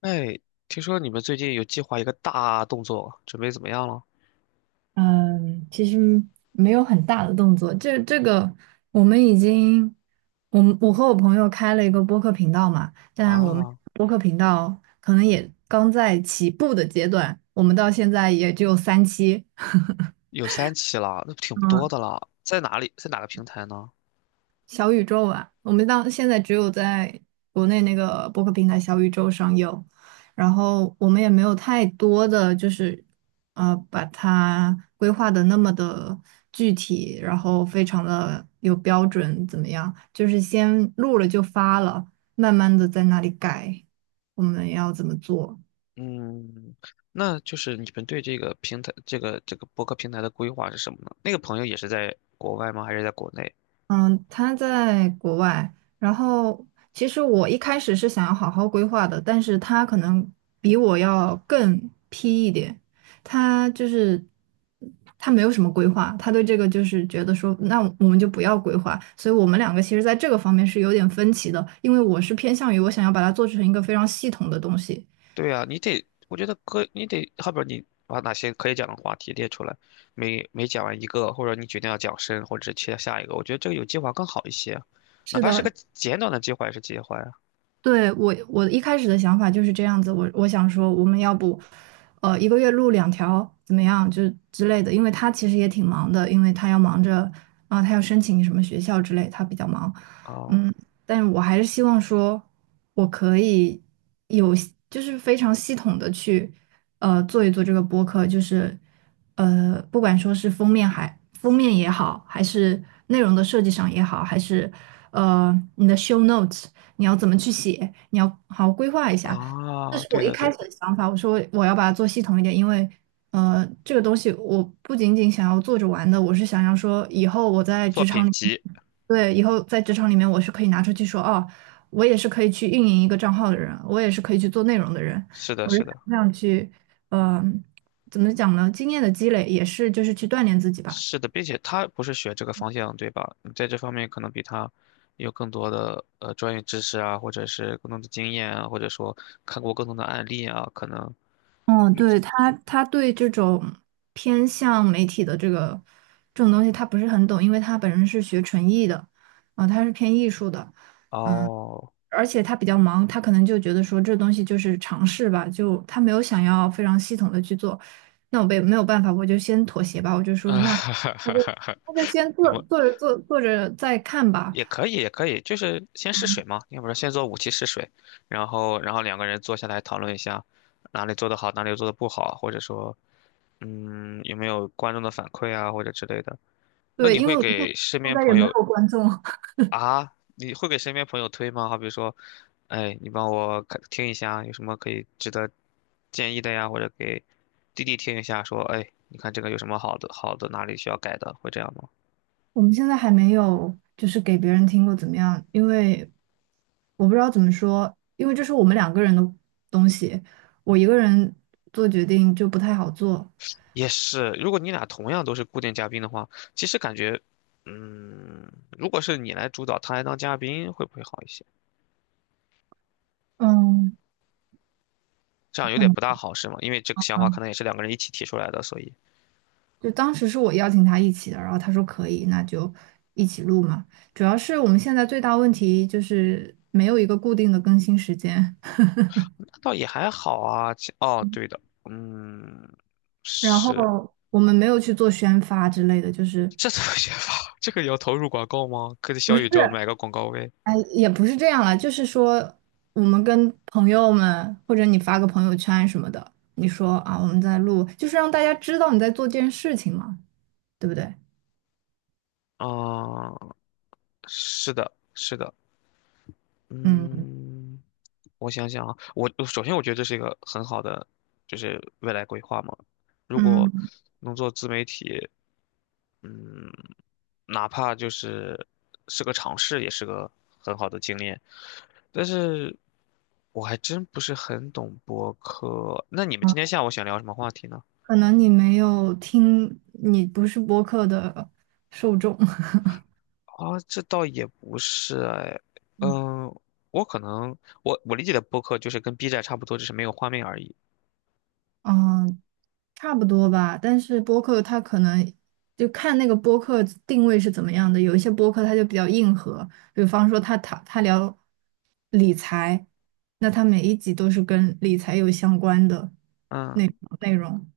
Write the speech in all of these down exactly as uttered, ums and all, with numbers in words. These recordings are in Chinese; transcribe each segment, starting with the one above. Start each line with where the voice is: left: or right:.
left: 哎，听说你们最近有计划一个大动作，准备怎么样了？
right: 嗯，其实没有很大的动作，这这个我们已经，我们我和我朋友开了一个播客频道嘛，但我们
left: 啊，
right: 播客频道可能也刚在起步的阶段，我们到现在也只有三期。
left: 有三期了，那挺多
right: 嗯，
left: 的了。在哪里？在哪个平台呢？
right: 小宇宙啊，我们当现在只有在国内那个播客平台小宇宙上有，然后我们也没有太多的就是呃把它规划的那么的具体，然后非常的有标准，怎么样？就是先录了就发了，慢慢的在那里改，我们要怎么做？
left: 嗯，那就是你们对这个平台、这个这个博客平台的规划是什么呢？那个朋友也是在国外吗？还是在国内？
right: 嗯，他在国外，然后其实我一开始是想要好好规划的，但是他可能比我要更 P 一点，他就是他没有什么规划，他对这个就是觉得说，那我们就不要规划，所以我们两个其实在这个方面是有点分歧的，因为我是偏向于我想要把它做成一个非常系统的东西。
left: 对啊，你得，我觉得可，你得，后边你把哪些可以讲的话题列出来，每每讲完一个，或者你决定要讲深，或者是切下一个，我觉得这个有计划更好一些，哪
right: 是
left: 怕是
right: 的，
left: 个简短的计划也是计划呀。
right: 对，我我一开始的想法就是这样子，我我想说我们要不，呃，一个月录两条怎么样，就之类的，因为他其实也挺忙的，因为他要忙着啊，他要申请什么学校之类，他比较忙，
left: 哦。
right: 嗯，但我还是希望说我可以有就是非常系统的去呃做一做这个播客，就是呃不管说是封面还封面也好，还是内容的设计上也好，还是呃你的 show notes。你要怎么去写，你要好好规划一下。这
left: 啊，
right: 是我
left: 对
right: 一
left: 的对
right: 开始
left: 的，
right: 的想法，我说我要把它做系统一点，因为呃，这个东西我不仅仅想要做着玩的，我是想要说以后我在
left: 作
right: 职场
left: 品
right: 里，
left: 集，
right: 对，以后在职场里面我是可以拿出去说，哦，我也是可以去运营一个账号的人，我也是可以去做内容的人，
left: 是的
right: 我是
left: 是
right: 想
left: 的
right: 这样去，嗯、怎么讲呢？经验的积累也是就是去锻炼自己吧。
left: 是的，并且他不是学这个方向对吧？你在这方面可能比他有更多的呃专业知识啊，或者是更多的经验啊，或者说看过更多的案例啊，可能
right: 嗯，对，他，他对这种偏向媒体的这个这种东西，他不是很懂，因为他本人是学纯艺的，啊、他是偏艺术的，嗯，
left: 哦，
right: 而且他比较忙，他可能就觉得说这东西就是尝试吧，就他没有想要非常系统的去做，那我被没有办法，我就先妥协吧，我就 说
left: 啊
right: 那
left: 哈
right: 那
left: 哈哈
right: 就
left: 哈，
right: 那就先
left: 那
right: 做
left: 么
right: 做着做做着再看吧，
left: 也可以也可以，就是先试水嘛，要不然先做五期试水，然后然后两个人坐下来讨论一下哪里做得好，哪里做得不好，或者说嗯有没有观众的反馈啊，或者之类的。那
right: 对，
left: 你
right: 因为
left: 会
right: 我们看
left: 给身
right: 现
left: 边
right: 在也
left: 朋
right: 没
left: 友
right: 有观众。
left: 啊？你会给身边朋友推吗？好比说，哎，你帮我看听一下，有什么可以值得建议的呀？或者给弟弟听一下，说，哎，你看这个有什么好的，好的哪里需要改的，会这样吗？
right: 我们现在还没有就是给别人听过怎么样，因为我不知道怎么说，因为这是我们两个人的东西，我一个人做决定就不太好做。
left: 也是，如果你俩同样都是固定嘉宾的话，其实感觉，嗯，如果是你来主导，他来当嘉宾，会不会好一些？
right: 嗯，
left: 这样有
right: 可
left: 点
right: 能
left: 不大好，是吗？因为这个
right: 啊，
left: 想法可能也是两个人一起提出来的，所以。
right: 就当时是我邀请他一起的，然后他说可以，那就一起录嘛。主要是我们现在最大问题就是没有一个固定的更新时间，
left: 倒也还好啊。其哦，对的，嗯，
right: 然
left: 是，
right: 后我们没有去做宣发之类的，就是
left: 这怎么写法？这个也要投入广告吗？可以
right: 不
left: 小
right: 是。
left: 宇宙买个广告位
right: 哎，也不是这样了，就是说，我们跟朋友们，或者你发个朋友圈什么的，你说啊，我们在录，就是让大家知道你在做这件事情嘛，对不对？
left: 啊，是的，是的，
right: 嗯
left: 嗯，我想想啊，我我首先我觉得这是一个很好的，就是未来规划嘛。如果
right: 嗯，
left: 能做自媒体，嗯，哪怕就是是个尝试，也是个很好的经验。但是我还真不是很懂播客。那你们今天
right: 啊
left: 下午想聊什么话题呢？
right: 可能你没有听，你不是播客的受众。
left: 啊，这倒也不是哎，嗯，我可能我我理解的播客就是跟 B 站差不多，只是没有画面而已。
right: 嗯，差不多吧，但是播客它可能就看那个播客定位是怎么样的。有一些播客它就比较硬核，比方说他他他聊理财，那他每一集都是跟理财有相关的
left: 嗯，
right: 内容。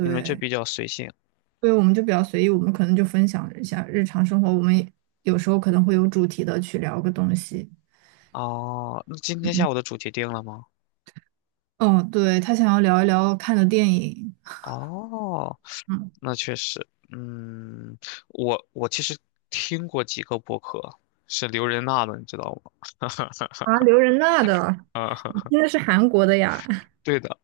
left: 你们就比较随性
right: 所以我们就比较随意，我们可能就分享一下日常生活，我们也有时候可能会有主题的去聊个东西。
left: 哦。那今天
right: 嗯，
left: 下午的主题定了吗？
right: 哦，对，他想要聊一聊看的电影。
left: 哦，
right: 嗯，
left: 那确实，嗯，我我其实听过几个播客，是刘仁娜的，你知道吗？
right: 啊，刘仁娜的，
left: 啊、
right: 你 听的是韩国的呀，
left: 对的，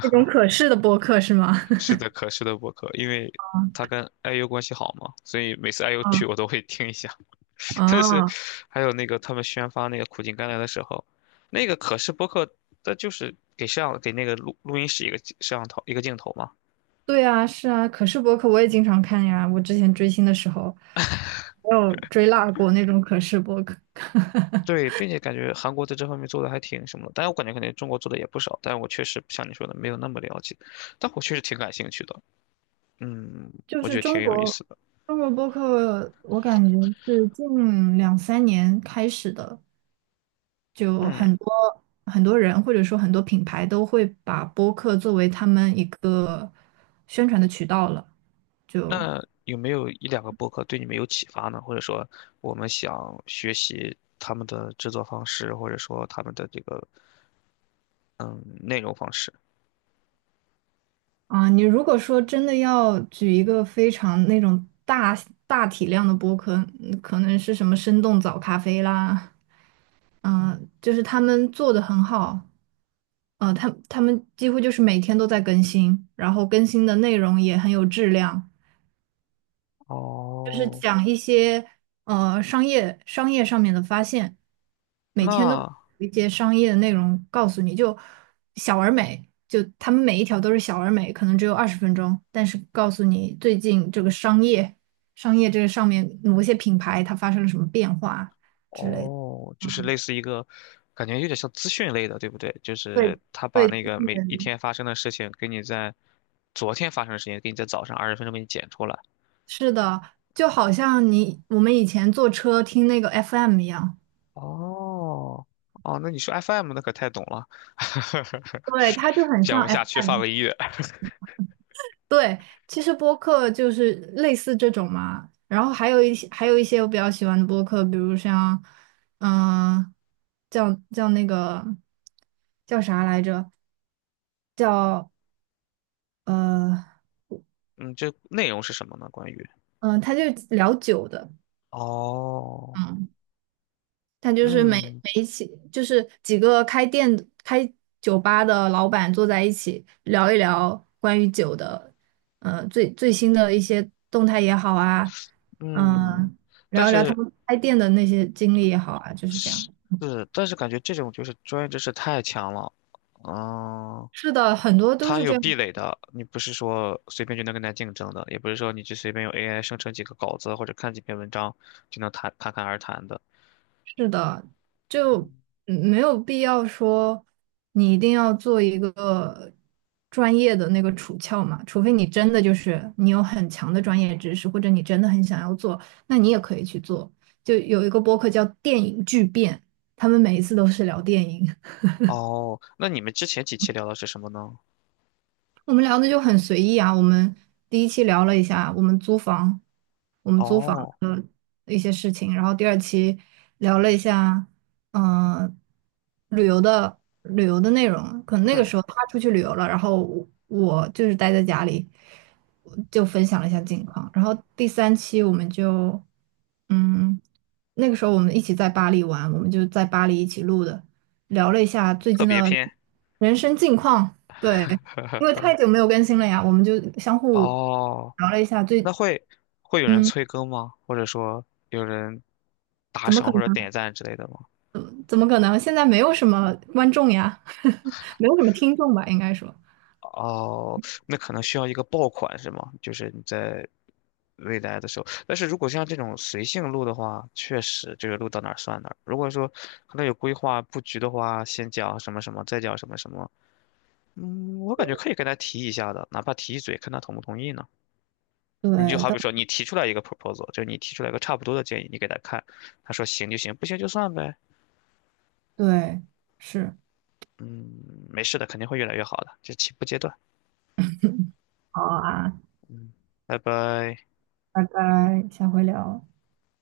right: 那种可视的播客是吗？
left: 是的，可是的播客，因为他跟 I U 关系好嘛，所以每次 I U
right: 啊，
left: 去我都会听一下。但是
right: 啊，
left: 还有那个他们宣发那个苦尽甘来的时候，那个可视播客，它就是给摄像给那个录录音室一个摄像头一个镜头嘛，
right: 对啊，是啊，可视博客我也经常看呀。我之前追星的时候，我有追辣过那种可视博客。
left: 对，并且感觉韩国在这方面做的还挺什么的，但我感觉肯定中国做的也不少，但我确实像你说的没有那么了解，但我确实挺感兴趣的，嗯，
right: 就
left: 我觉
right: 是
left: 得挺
right: 中
left: 有意
right: 国
left: 思的，
right: 中国博客，我感觉是近两三年开始的，就
left: 嗯，
right: 很多很多人或者说很多品牌都会把播客作为他们一个宣传的渠道了。就
left: 那有没有一两个播客对你们有启发呢？或者说我们想学习他们的制作方式，或者说他们的这个嗯内容方式？
right: 啊，你如果说真的要举一个非常那种大大体量的播客，嗯可能是什么生动早咖啡啦，嗯、就是他们做的很好，呃，他他们几乎就是每天都在更新，然后更新的内容也很有质量，就是
left: 哦，
right: 讲一些呃商业商业上面的发现，每天都会
left: 那。
right: 有一些商业的内容告诉你，就小而美，就他们每一条都是小而美，可能只有二十分钟，但是告诉你最近这个商业商业这个上面某些品牌它发生了什么变化之类的。
left: 哦，就是
right: 嗯，
left: 类似一个，感觉有点像资讯类的，对不对？就
right: 对
left: 是他把
right: 对，
left: 那
right: 就
left: 个每一
right: 是
left: 天发生的事情，给你在昨天发生的事情，给你在早上二十分钟给你剪出来。
right: 是的，就好像你我们以前坐车听那个 F M 一样，
left: 哦，哦，那你说 F M 那可太懂了，
right: 对，它就很
left: 讲
right: 像
left: 不下去，放
right: F M。
left: 个音乐。
right: 对，其实播客就是类似这种嘛，然后还有一些还有一些我比较喜欢的播客，比如像，嗯、叫叫那个叫啥来着？叫呃
left: 嗯，这内容是什么呢？关于
right: 嗯、呃他就聊酒的，
left: 哦，
right: 嗯他就是每
left: 嗯
right: 每一起，就是几个开店的开酒吧的老板坐在一起聊一聊关于酒的，呃，最最新的一些动态也好啊，
left: 嗯，
right: 嗯、
left: 但
right: 聊一聊他
left: 是
right: 们开店的那些经历也好啊，就是这样。
left: 是，但是感觉这种就是专业知识太强了，嗯、
right: 是的，很多都
left: 它
right: 是
left: 有
right: 这
left: 壁
right: 样。
left: 垒的，你不是说随便就能跟它竞争的，也不是说你去随便用 A I 生成几个稿子或者看几篇文章就能谈侃侃而谈的。
right: 是的，就嗯没有必要说你一定要做一个专业的那个处翘嘛，除非你真的就是你有很强的专业知识，或者你真的很想要做，那你也可以去做。就有一个播客叫《电影巨变》，他们每一次都是聊电影，
left: 哦，那你们之前几期聊的是什么呢？
right: 我们聊的就很随意啊。我们第一期聊了一下我们租房，我们租房。
left: 哦，
right: 一些事情，然后第二期聊了一下，嗯、呃旅游的旅游的内容。可能那个
left: 嗯，
right: 时候他出去旅游了，然后我我就是待在家里，我就分享了一下近况。然后第三期我们就，嗯，那个时候我们一起在巴黎玩，我们就在巴黎一起录的，聊了一下最
left: 特
right: 近
left: 别
right: 的
left: 篇。
right: 人生近况。对，因为太久没有更新了呀，我们就相互
left: 哦，
right: 聊了一下
left: 那
right: 最，
left: 会会有人
right: 嗯，
left: 催更吗？或者说有人打
right: 怎么可
left: 赏或者
right: 能？
left: 点赞之类的吗？
right: 怎么可能？现在没有什么观众呀，没有什么听众吧，应该说。
left: 哦，那可能需要一个爆款是吗？就是你在未来的时候，但是如果像这种随性录的话，确实这个录到哪儿算哪儿。如果说可能有规划布局的话，先讲什么什么，再讲什么什么，嗯，我感觉可以跟他提一下的，哪怕提一嘴，看他同不同意呢。你就
right: 对，
left: 好
right: 到
left: 比说，你提出来一个 proposal，就是你提出来一个差不多的建议，你给他看，他说行就行，不行就算呗。
right: 对，是，
left: 嗯，没事的，肯定会越来越好的，这起步阶段。
right: 好啊，
left: 拜拜。
right: 拜拜，下回聊。